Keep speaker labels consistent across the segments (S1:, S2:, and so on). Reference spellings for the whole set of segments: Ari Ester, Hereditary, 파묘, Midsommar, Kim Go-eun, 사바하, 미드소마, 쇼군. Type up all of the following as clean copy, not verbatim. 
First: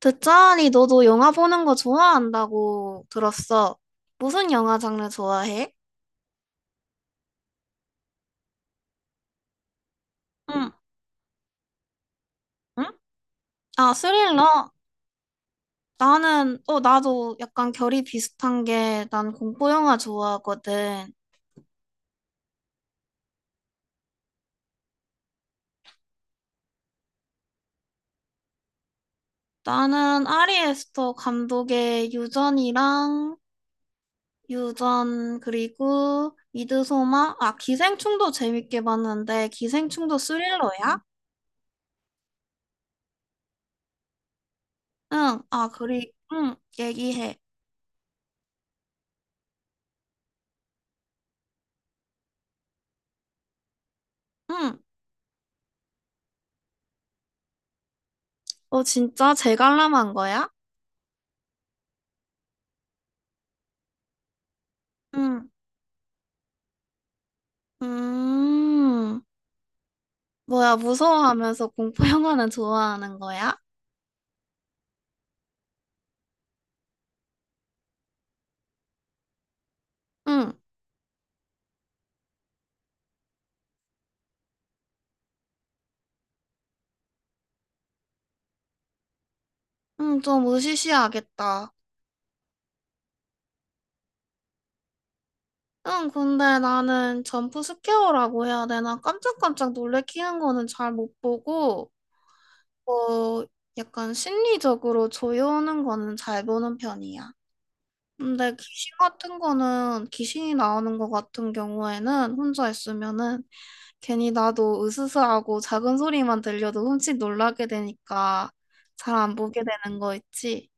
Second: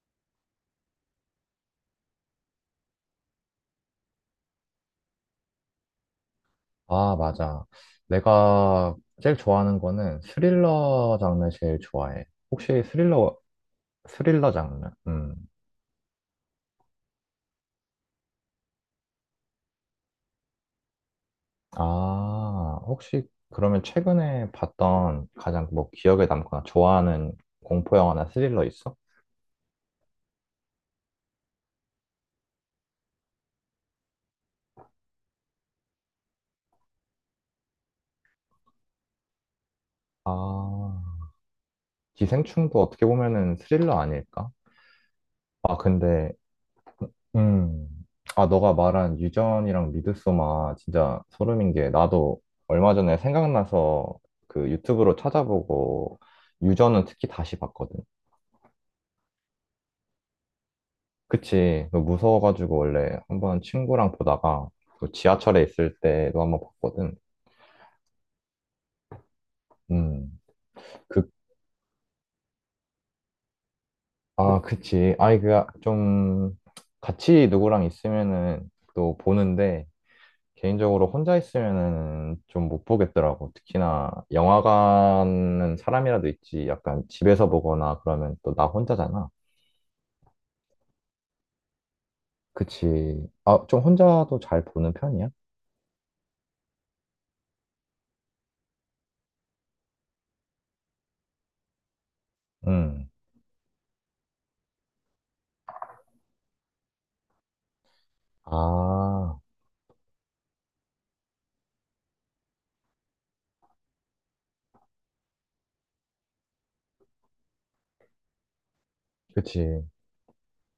S1: 듣자하니 너도 영화 보는 거 좋아한다고 들었어. 무슨 영화 장르 좋아해?
S2: 아, 맞아. 내가 제일 좋아하는 거는
S1: 응,
S2: 스릴러 장르 제일 좋아해. 혹시
S1: 응?
S2: 스릴러,
S1: 아,
S2: 스릴러
S1: 스릴러?
S2: 장르? 음.
S1: 나도 약간 결이 비슷한 게 난 공포 영화 좋아하거든.
S2: 아, 혹시 그러면 최근에 봤던 가장 뭐 기억에 남거나 좋아하는 공포 영화나 스릴러 있어?
S1: 나는 아리 에스터 감독의 유전 그리고 미드소마? 아, 기생충도 재밌게 봤는데 기생충도 스릴러야?
S2: 아, 기생충도 어떻게 보면은 스릴러 아닐까?
S1: 응,
S2: 아, 근데
S1: 얘기해.
S2: 음. 아, 너가 말한 유전이랑 미드소마 진짜 소름인 게 나도 얼마 전에 생각나서 그
S1: 응,
S2: 유튜브로 찾아보고 유전은 특히 다시 봤거든.
S1: 어, 진짜 재갈람한 거야?
S2: 그치. 너 무서워가지고 원래 한번 친구랑 보다가 그
S1: 응
S2: 지하철에 있을 때도 한번 봤거든.
S1: 음,
S2: 음.
S1: 뭐야,
S2: 그,
S1: 무서워하면서 공포 영화는 좋아하는 거야?
S2: 아, 그치. 아이, 그, 좀 같이 누구랑 있으면은 또 보는데
S1: 응,
S2: 개인적으로 혼자 있으면은 좀 못 보겠더라고. 특히나 영화관은 사람이라도 있지. 약간 집에서 보거나 그러면 또 나 혼자잖아.
S1: 응, 좀 으시시하겠다.
S2: 그치. 아, 좀 혼자도 잘 보는 편이야?
S1: 응, 근데 나는 점프 스퀘어라고 해야 되나? 깜짝깜짝 놀래키는 거는 잘 못 보고,
S2: 응.
S1: 어, 약간 심리적으로 조여오는 거는 잘 보는 편이야. 근데
S2: 아,
S1: 귀신이 나오는 거 같은 경우에는 혼자 있으면은 괜히 나도 으스스하고 작은 소리만 들려도 흠칫 놀라게 되니까 잘 안 보게
S2: 그치.
S1: 되는 거 있지?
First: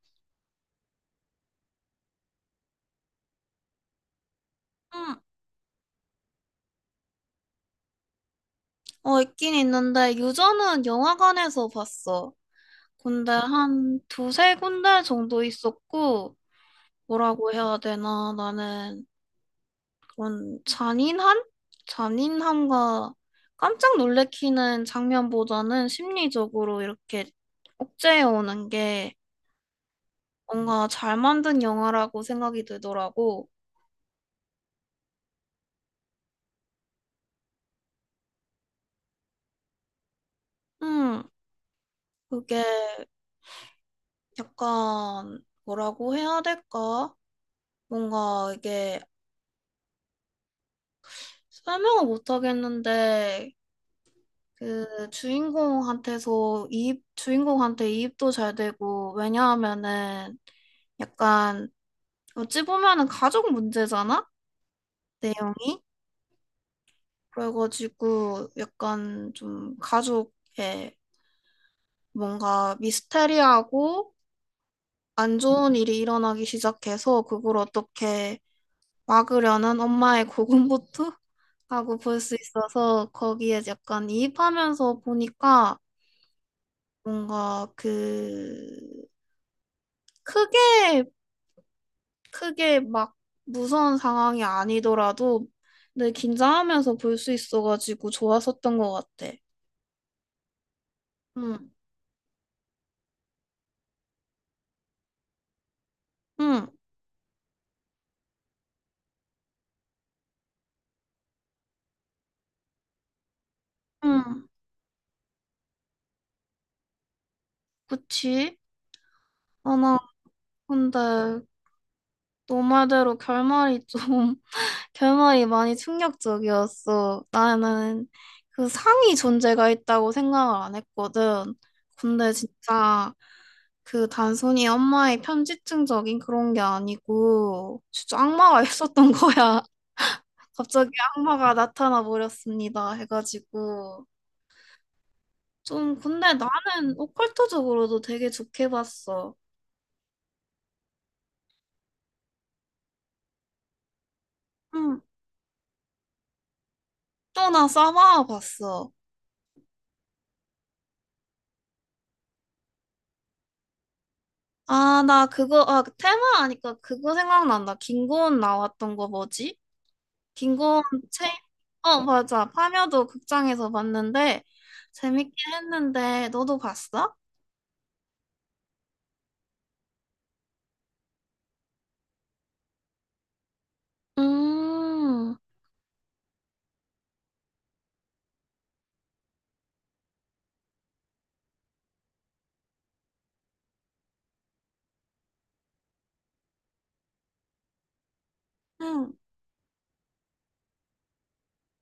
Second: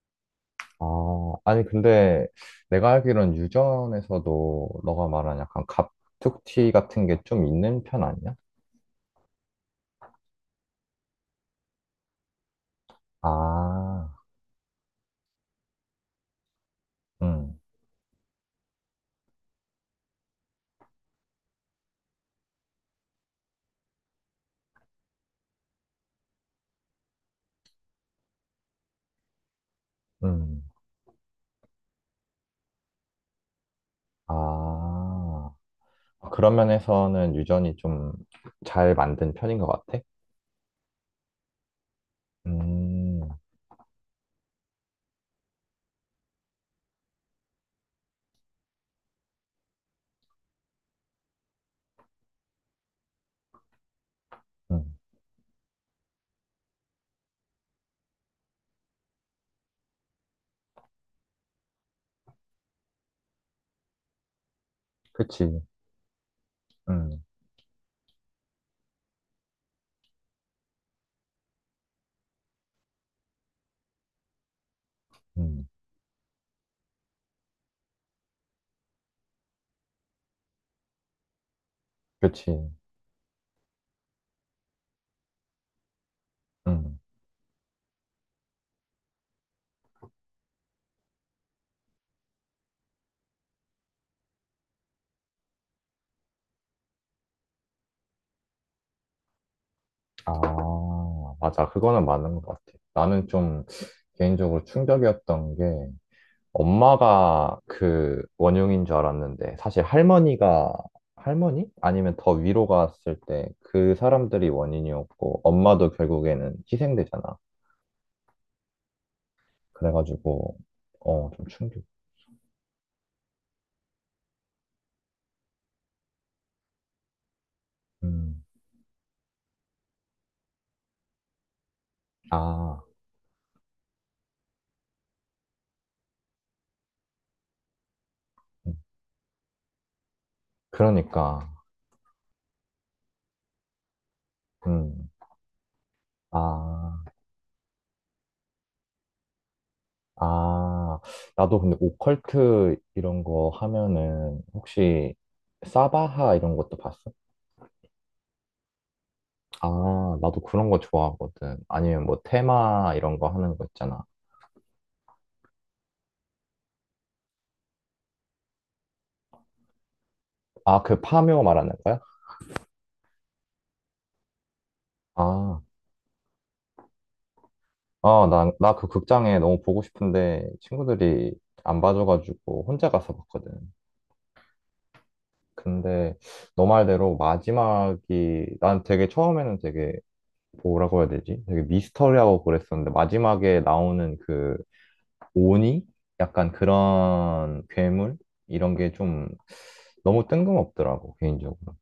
S2: 아, 아니, 근데 내가 알기론 유전에서도 너가
S1: 응,
S2: 말한 약간 갑툭튀 같은 게 좀 있는 편 아니야?
S1: 어, 있긴 있는데 유저는 영화관에서 봤어. 근데 한
S2: 아,
S1: 두세 군데 정도 있었고 뭐라고
S2: 응,
S1: 해야 되나, 나는 그런 잔인한? 잔인함과 깜짝 놀래키는 장면보다는 심리적으로 이렇게 억제해 오는 게
S2: 응.
S1: 뭔가 잘 만든 영화라고 생각이 들더라고.
S2: 아. 아, 그런 면에서는 유전이 좀 잘 만든 편인 것 같아?
S1: 음, 그게
S2: 음,
S1: 약간 뭐라고 해야 될까? 뭔가 이게 설명을 못 하겠는데,
S2: 음,
S1: 그 주인공한테 이입도 잘 되고, 왜냐하면은 약간 어찌 보면은 가족 문제잖아?
S2: 그치.
S1: 내용이?
S2: 음,
S1: 그래가지고 약간 좀 가족에 뭔가 미스테리하고 안
S2: 음,
S1: 좋은 일이 일어나기 시작해서 그걸 어떻게 막으려는 엄마의 고군분투라고 볼 수
S2: 그치.
S1: 있어서 거기에 약간 이입하면서 보니까
S2: 음.
S1: 뭔가 그 크게 크게 막 무서운 상황이 아니더라도 늘 긴장하면서 볼 수 있어가지고 좋았었던 것 같아.
S2: 아, 맞아.
S1: 응,
S2: 그거는 맞는 것 같아. 나는 좀 개인적으로 충격이었던 게
S1: 응,
S2: 엄마가 그 원흉인 줄 알았는데 사실 할머니가 할머니? 아니면 더 위로 갔을 때 그
S1: 응,
S2: 사람들이 원인이었고 엄마도 결국에는 희생되잖아.
S1: 그치? 아, 나
S2: 그래가지고
S1: 근데
S2: 어, 좀 충격.
S1: 너 말대로 결말이 많이 충격적이었어. 나는
S2: 음.
S1: 그 상이 존재가 있다고 생각을 안 했거든. 근데
S2: 아. 음.
S1: 진짜 그 단순히 엄마의 편집증적인 그런 게 아니고 진짜 악마가 있었던 거야. 갑자기
S2: 그러니까,
S1: 악마가 나타나 버렸습니다, 해가지고.
S2: 음,
S1: 좀 근데 나는
S2: 아,
S1: 오컬트적으로도 되게 좋게 봤어.
S2: 아, 나도 근데 오컬트 이런 거 하면은
S1: 응.
S2: 혹시 사바하 이런 것도 봤어?
S1: 또나 싸바아 봤어.
S2: 아, 나도 그런 거 좋아하거든. 아니면 뭐 테마 이런 거 하는 거 있잖아.
S1: 아, 나 그거, 아, 그 테마 하니까 그거 생각난다. 김고은 나왔던 거 뭐지?
S2: 아,
S1: 김고은
S2: 그
S1: 체인,
S2: 파묘 말하는 거야?
S1: 어, 맞아. 파묘도 극장에서 봤는데 재밌게
S2: 아,
S1: 했는데, 너도 봤어?
S2: 아, 나 그 극장에 너무 보고 싶은데 친구들이 안 봐줘가지고 혼자 가서 봤거든.
S1: 음,
S2: 근데 너 말대로 마지막이 난 되게 처음에는 되게 뭐라고 해야 되지? 되게 미스터리하고 그랬었는데 마지막에 나오는 그 오니? 약간 그런 괴물? 이런 게
S1: 응,
S2: 좀 너무 뜬금없더라고 개인적으로.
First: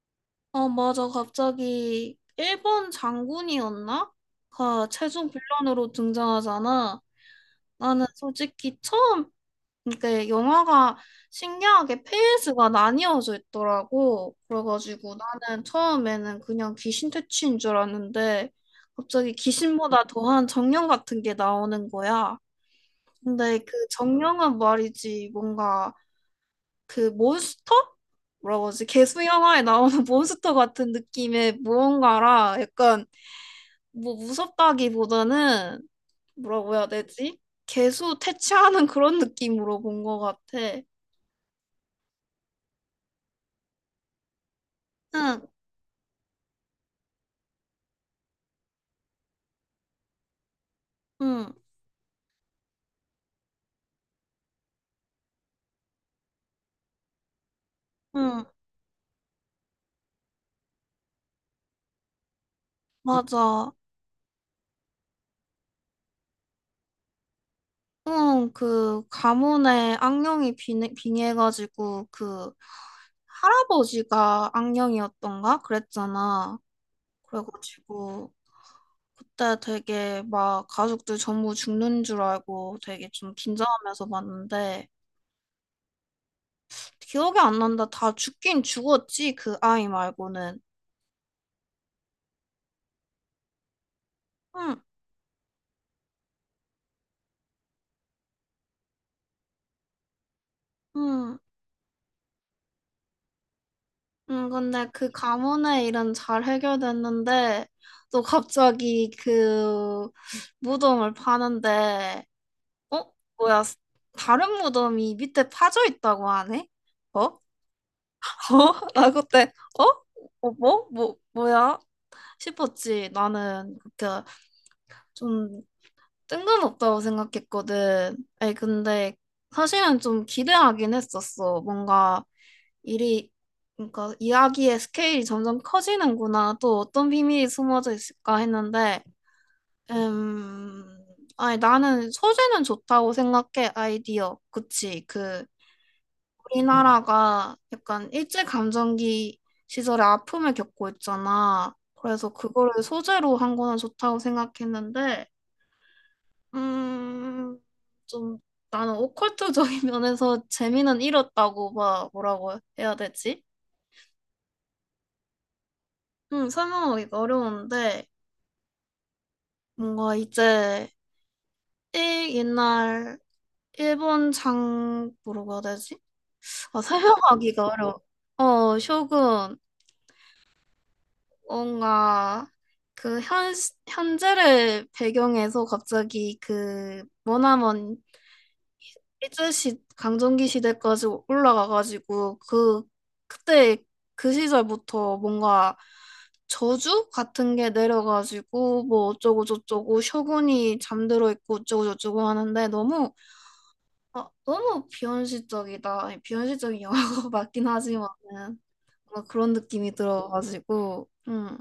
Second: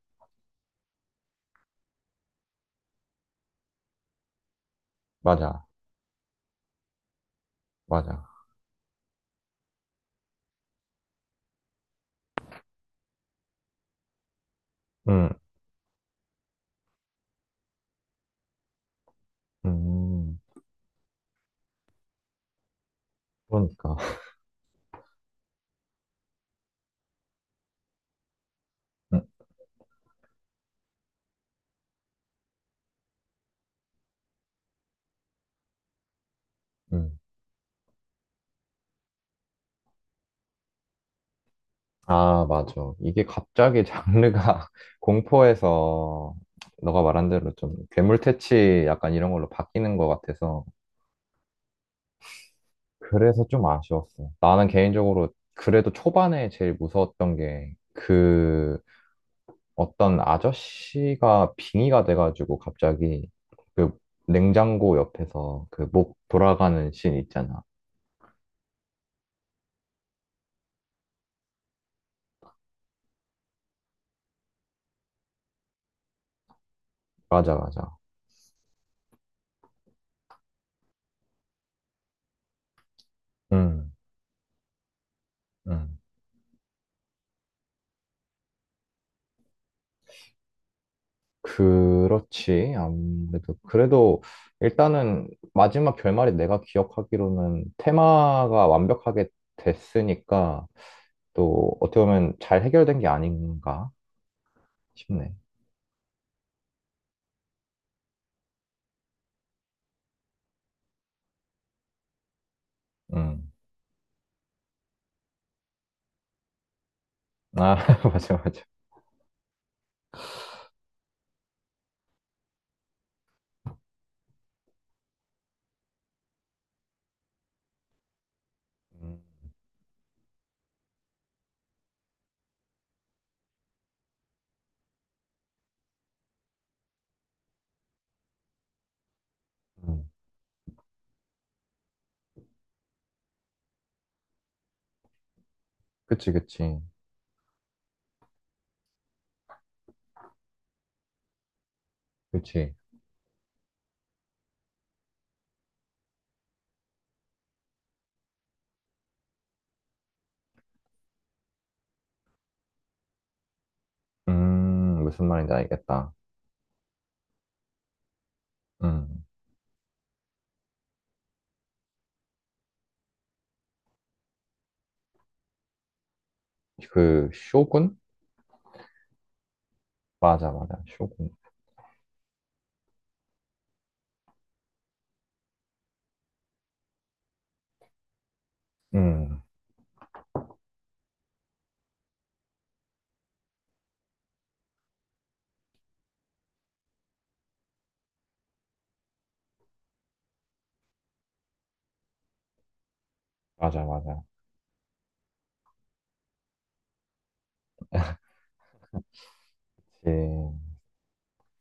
S1: 어, 맞아. 갑자기, 일본 장군이었나? 가 최종
S2: 맞아,
S1: 빌런으로 등장하잖아. 나는
S2: 맞아.
S1: 솔직히 처음, 근데 영화가 신기하게 페이스가 나뉘어져 있더라고. 그래가지고
S2: 음,
S1: 나는 처음에는 그냥 귀신 퇴치인 줄 알았는데 갑자기 귀신보다
S2: 음,
S1: 더한 정령 같은 게 나오는 거야. 근데 그
S2: 그러니까.
S1: 정령은 말이지 뭔가 그 몬스터? 뭐라고 하지? 개수
S2: 응.
S1: 영화에 나오는 몬스터 같은 느낌의 무언가라 약간 뭐 무섭다기보다는 뭐라고 해야
S2: 응.
S1: 되지? 개수 퇴치하는 그런 느낌으로 본 것 같아.
S2: 아, 맞아. 이게 갑자기 장르가
S1: 응,
S2: 공포에서 너가 말한 대로 좀 괴물 퇴치 약간 이런 걸로 바뀌는 것 같아서
S1: 응,
S2: 그래서 좀 아쉬웠어. 나는 개인적으로 그래도 초반에 제일 무서웠던 게
S1: 응,
S2: 그 어떤 아저씨가 빙의가 돼가지고 갑자기
S1: 맞아.
S2: 그 냉장고 옆에서 그 목 돌아가는 씬 있잖아.
S1: 응, 그 가문에 빙해가지고 그 할아버지가 악령이었던가 그랬잖아.
S2: 맞아, 맞아.
S1: 그래가지고 그때 되게 막 가족들 전부 죽는 줄 알고 되게 좀
S2: 음,
S1: 긴장하면서 봤는데,
S2: 음.
S1: 기억이 안 난다. 다 죽긴 죽었지, 그 아이 말고는.
S2: 그렇지. 아무래도. 그래도
S1: 응,
S2: 일단은 마지막 결말이 내가 기억하기로는 테마가 완벽하게 됐으니까
S1: 응.
S2: 또 어떻게 보면 잘 해결된 게 아닌가
S1: 근데 그
S2: 싶네.
S1: 가문의 일은 잘 해결됐는데, 또 갑자기 그 무덤을 파는데, 어?
S2: 음.
S1: 뭐야, 다른 무덤이 밑에 파져 있다고 하네? 어? 어?
S2: 아, 맞아, 맞아.
S1: 나 그때, 어? 어, 뭐? 뭐야? 싶었지. 나는 그때 좀 뜬금없다고 생각했거든. 아니, 근데
S2: 음.
S1: 사실은 좀 기대하긴 했었어. 뭔가 일이, 그러니까 이야기의 스케일이 점점 커지는구나, 또 어떤 비밀이 숨어져 있을까 했는데.
S2: 음.
S1: 음, 아니, 나는 소재는 좋다고 생각해, 아이디어. 그치.
S2: 그치, 그치.
S1: 우리나라가 약간 일제감정기 시절에 아픔을 겪고 있잖아. 그래서
S2: 그치.
S1: 그거를 소재로 한 거는 좋다고 생각했는데, 음, 좀 나는 오컬트적인 면에서 재미는 잃었다고, 막 뭐라고 해야 되지?
S2: 무슨 말인지 알겠다.
S1: 응, 설명하기가 어려운데,
S2: 음.
S1: 뭔가 일, 옛날, 일본 장, 뭐라고 해야 되지? 아,
S2: 그
S1: 설명하기가
S2: 쇼군?
S1: 어려워. 어, 쇼군.
S2: 맞아, 맞아. 쇼군.
S1: 뭔가, 그, 현, 현재를 배경해서 갑자기 그 머나먼
S2: 음.
S1: 일제시 강점기 시대까지 올라가가지고 그 그때 그 시절부터 뭔가 저주 같은 게 내려가지고 뭐 어쩌고 저쩌고 셔군이 잠들어 있고 어쩌고 저쩌고 하는데 너무,
S2: 맞아, 맞아.
S1: 아, 너무 비현실적이다. 아니, 비현실적인 영화가 맞긴 하지만은 뭔가 그런 느낌이
S2: 그치.
S1: 들어가지고.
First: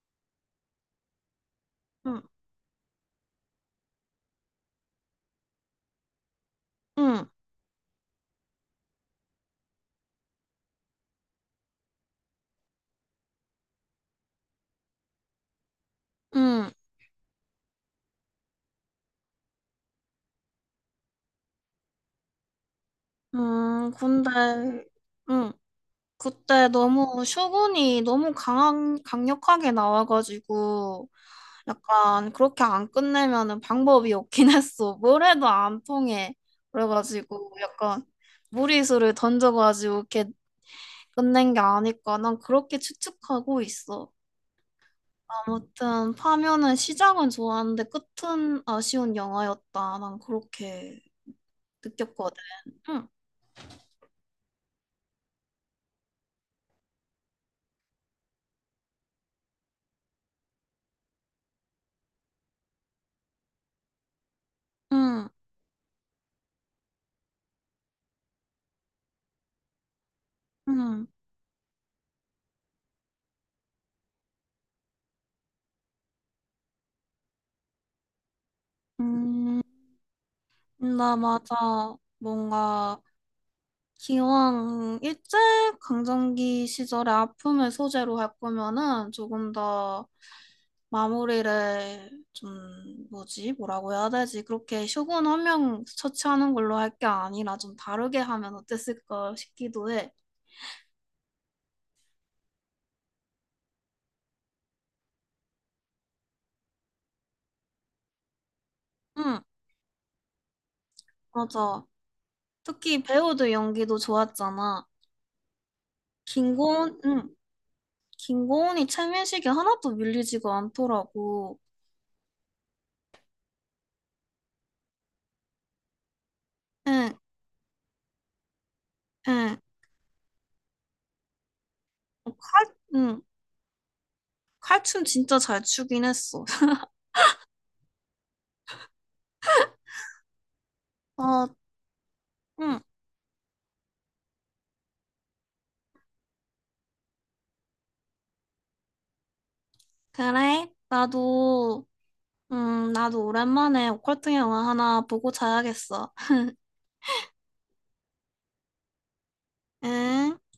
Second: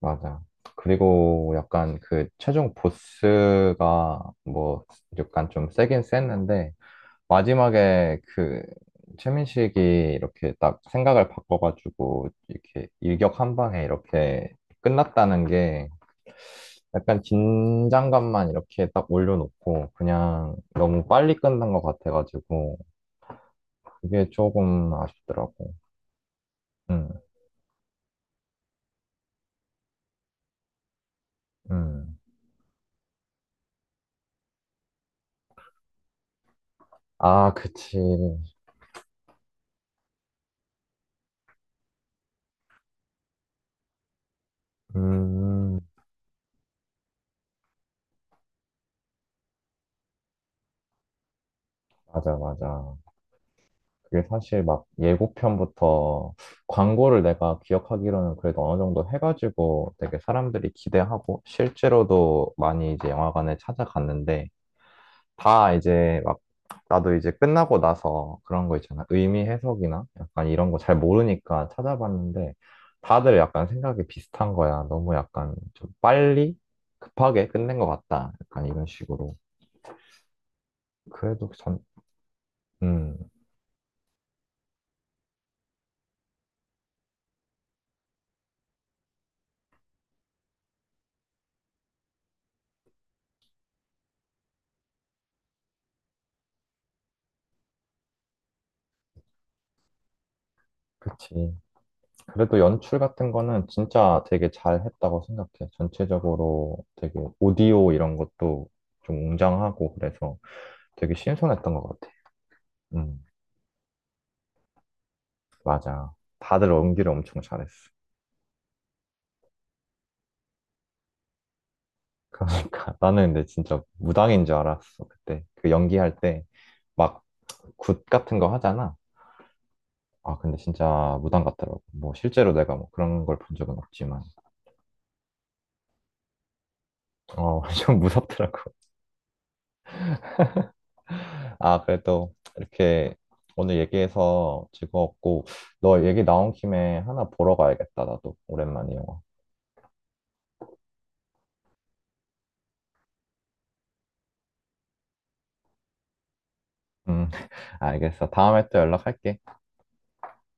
S2: 맞아. 그리고 약간
S1: 음,
S2: 그 최종 보스가 뭐 약간 좀 세긴 셌는데
S1: 음,
S2: 마지막에 그 최민식이 이렇게 딱 생각을 바꿔가지고 이렇게 일격 한 방에 이렇게 끝났다는 게
S1: 음,
S2: 약간 긴장감만 이렇게 딱 올려놓고 그냥 너무 빨리 끝난 것 같아가지고 그게
S1: 근데
S2: 조금
S1: 음,
S2: 아쉽더라고.
S1: 그때
S2: 음,
S1: 너무 강력하게 나와가지고
S2: 음.
S1: 약간 그렇게 안 끝내면은 방법이 없긴 했어. 뭘 해도 안 통해. 그래가지고
S2: 아, 그치.
S1: 약간 무리수를 던져가지고 이렇게 끝낸 게 아닐까. 난 그렇게 추측하고 있어.
S2: 음,
S1: 아무튼 파묘는 시작은 좋았는데 끝은 아쉬운 영화였다. 난 그렇게
S2: 맞아,
S1: 느꼈거든.
S2: 맞아.
S1: 응,
S2: 그게 사실 막 예고편부터 광고를 내가 기억하기로는 그래도 어느 정도 해가지고 되게 사람들이 기대하고 실제로도 많이 이제 영화관에 찾아갔는데
S1: 응,
S2: 다 이제 막 나도 이제 끝나고 나서 그런 거 있잖아. 의미 해석이나 약간 이런 거 잘
S1: 응,
S2: 모르니까 찾아봤는데 다들 약간 생각이 비슷한 거야. 너무 약간 좀 빨리 급하게 끝낸 것 같다. 약간 이런 식으로.
S1: 응. 나
S2: 그래도 전,
S1: 맞아. 뭔가
S2: 음,
S1: 기왕 일제 강점기 시절의 아픔을 소재로 할 거면은 조금 더 마무리를 좀 뭐지 뭐라고 해야 되지 그렇게 쇼군 한 명 처치하는 걸로 할 게 아니라 좀 다르게 하면 어땠을까 싶기도 해.
S2: 그치. 그래도 연출 같은 거는 진짜 되게 잘 했다고 생각해. 전체적으로 되게 오디오 이런 것도 좀
S1: 응,
S2: 웅장하고 그래서 되게 신선했던
S1: 맞아.
S2: 것 같아.
S1: 특히
S2: 음,
S1: 배우들 연기도 좋았잖아.
S2: 맞아. 다들
S1: 김고은,
S2: 연기를
S1: 응,
S2: 엄청 잘했어.
S1: 김고은이 최민식이 하나도 밀리지가 않더라고.
S2: 그러니까 나는 근데 진짜 무당인 줄 알았어. 그때 그 연기할 때
S1: 응,
S2: 막 굿 같은 거 하잖아.
S1: 응,
S2: 아, 근데 진짜 무당 같더라고. 뭐 실제로
S1: 칼,
S2: 내가 뭐
S1: 응,
S2: 그런 걸 본 적은 없지만,
S1: 칼춤 진짜 잘 추긴 했어.
S2: 어, 좀 무섭더라고.
S1: 아,
S2: 아, 그래도
S1: 응.
S2: 이렇게 오늘 얘기해서 즐거웠고, 너 얘기 나온 김에 하나 보러 가야겠다, 나도. 오랜만에 영화.
S1: 그래? 나도, 나도 오랜만에 오컬트 영화 하나 보고 자야겠어.
S2: 음, 알겠어. 다음에 또 연락할게.
S1: 응?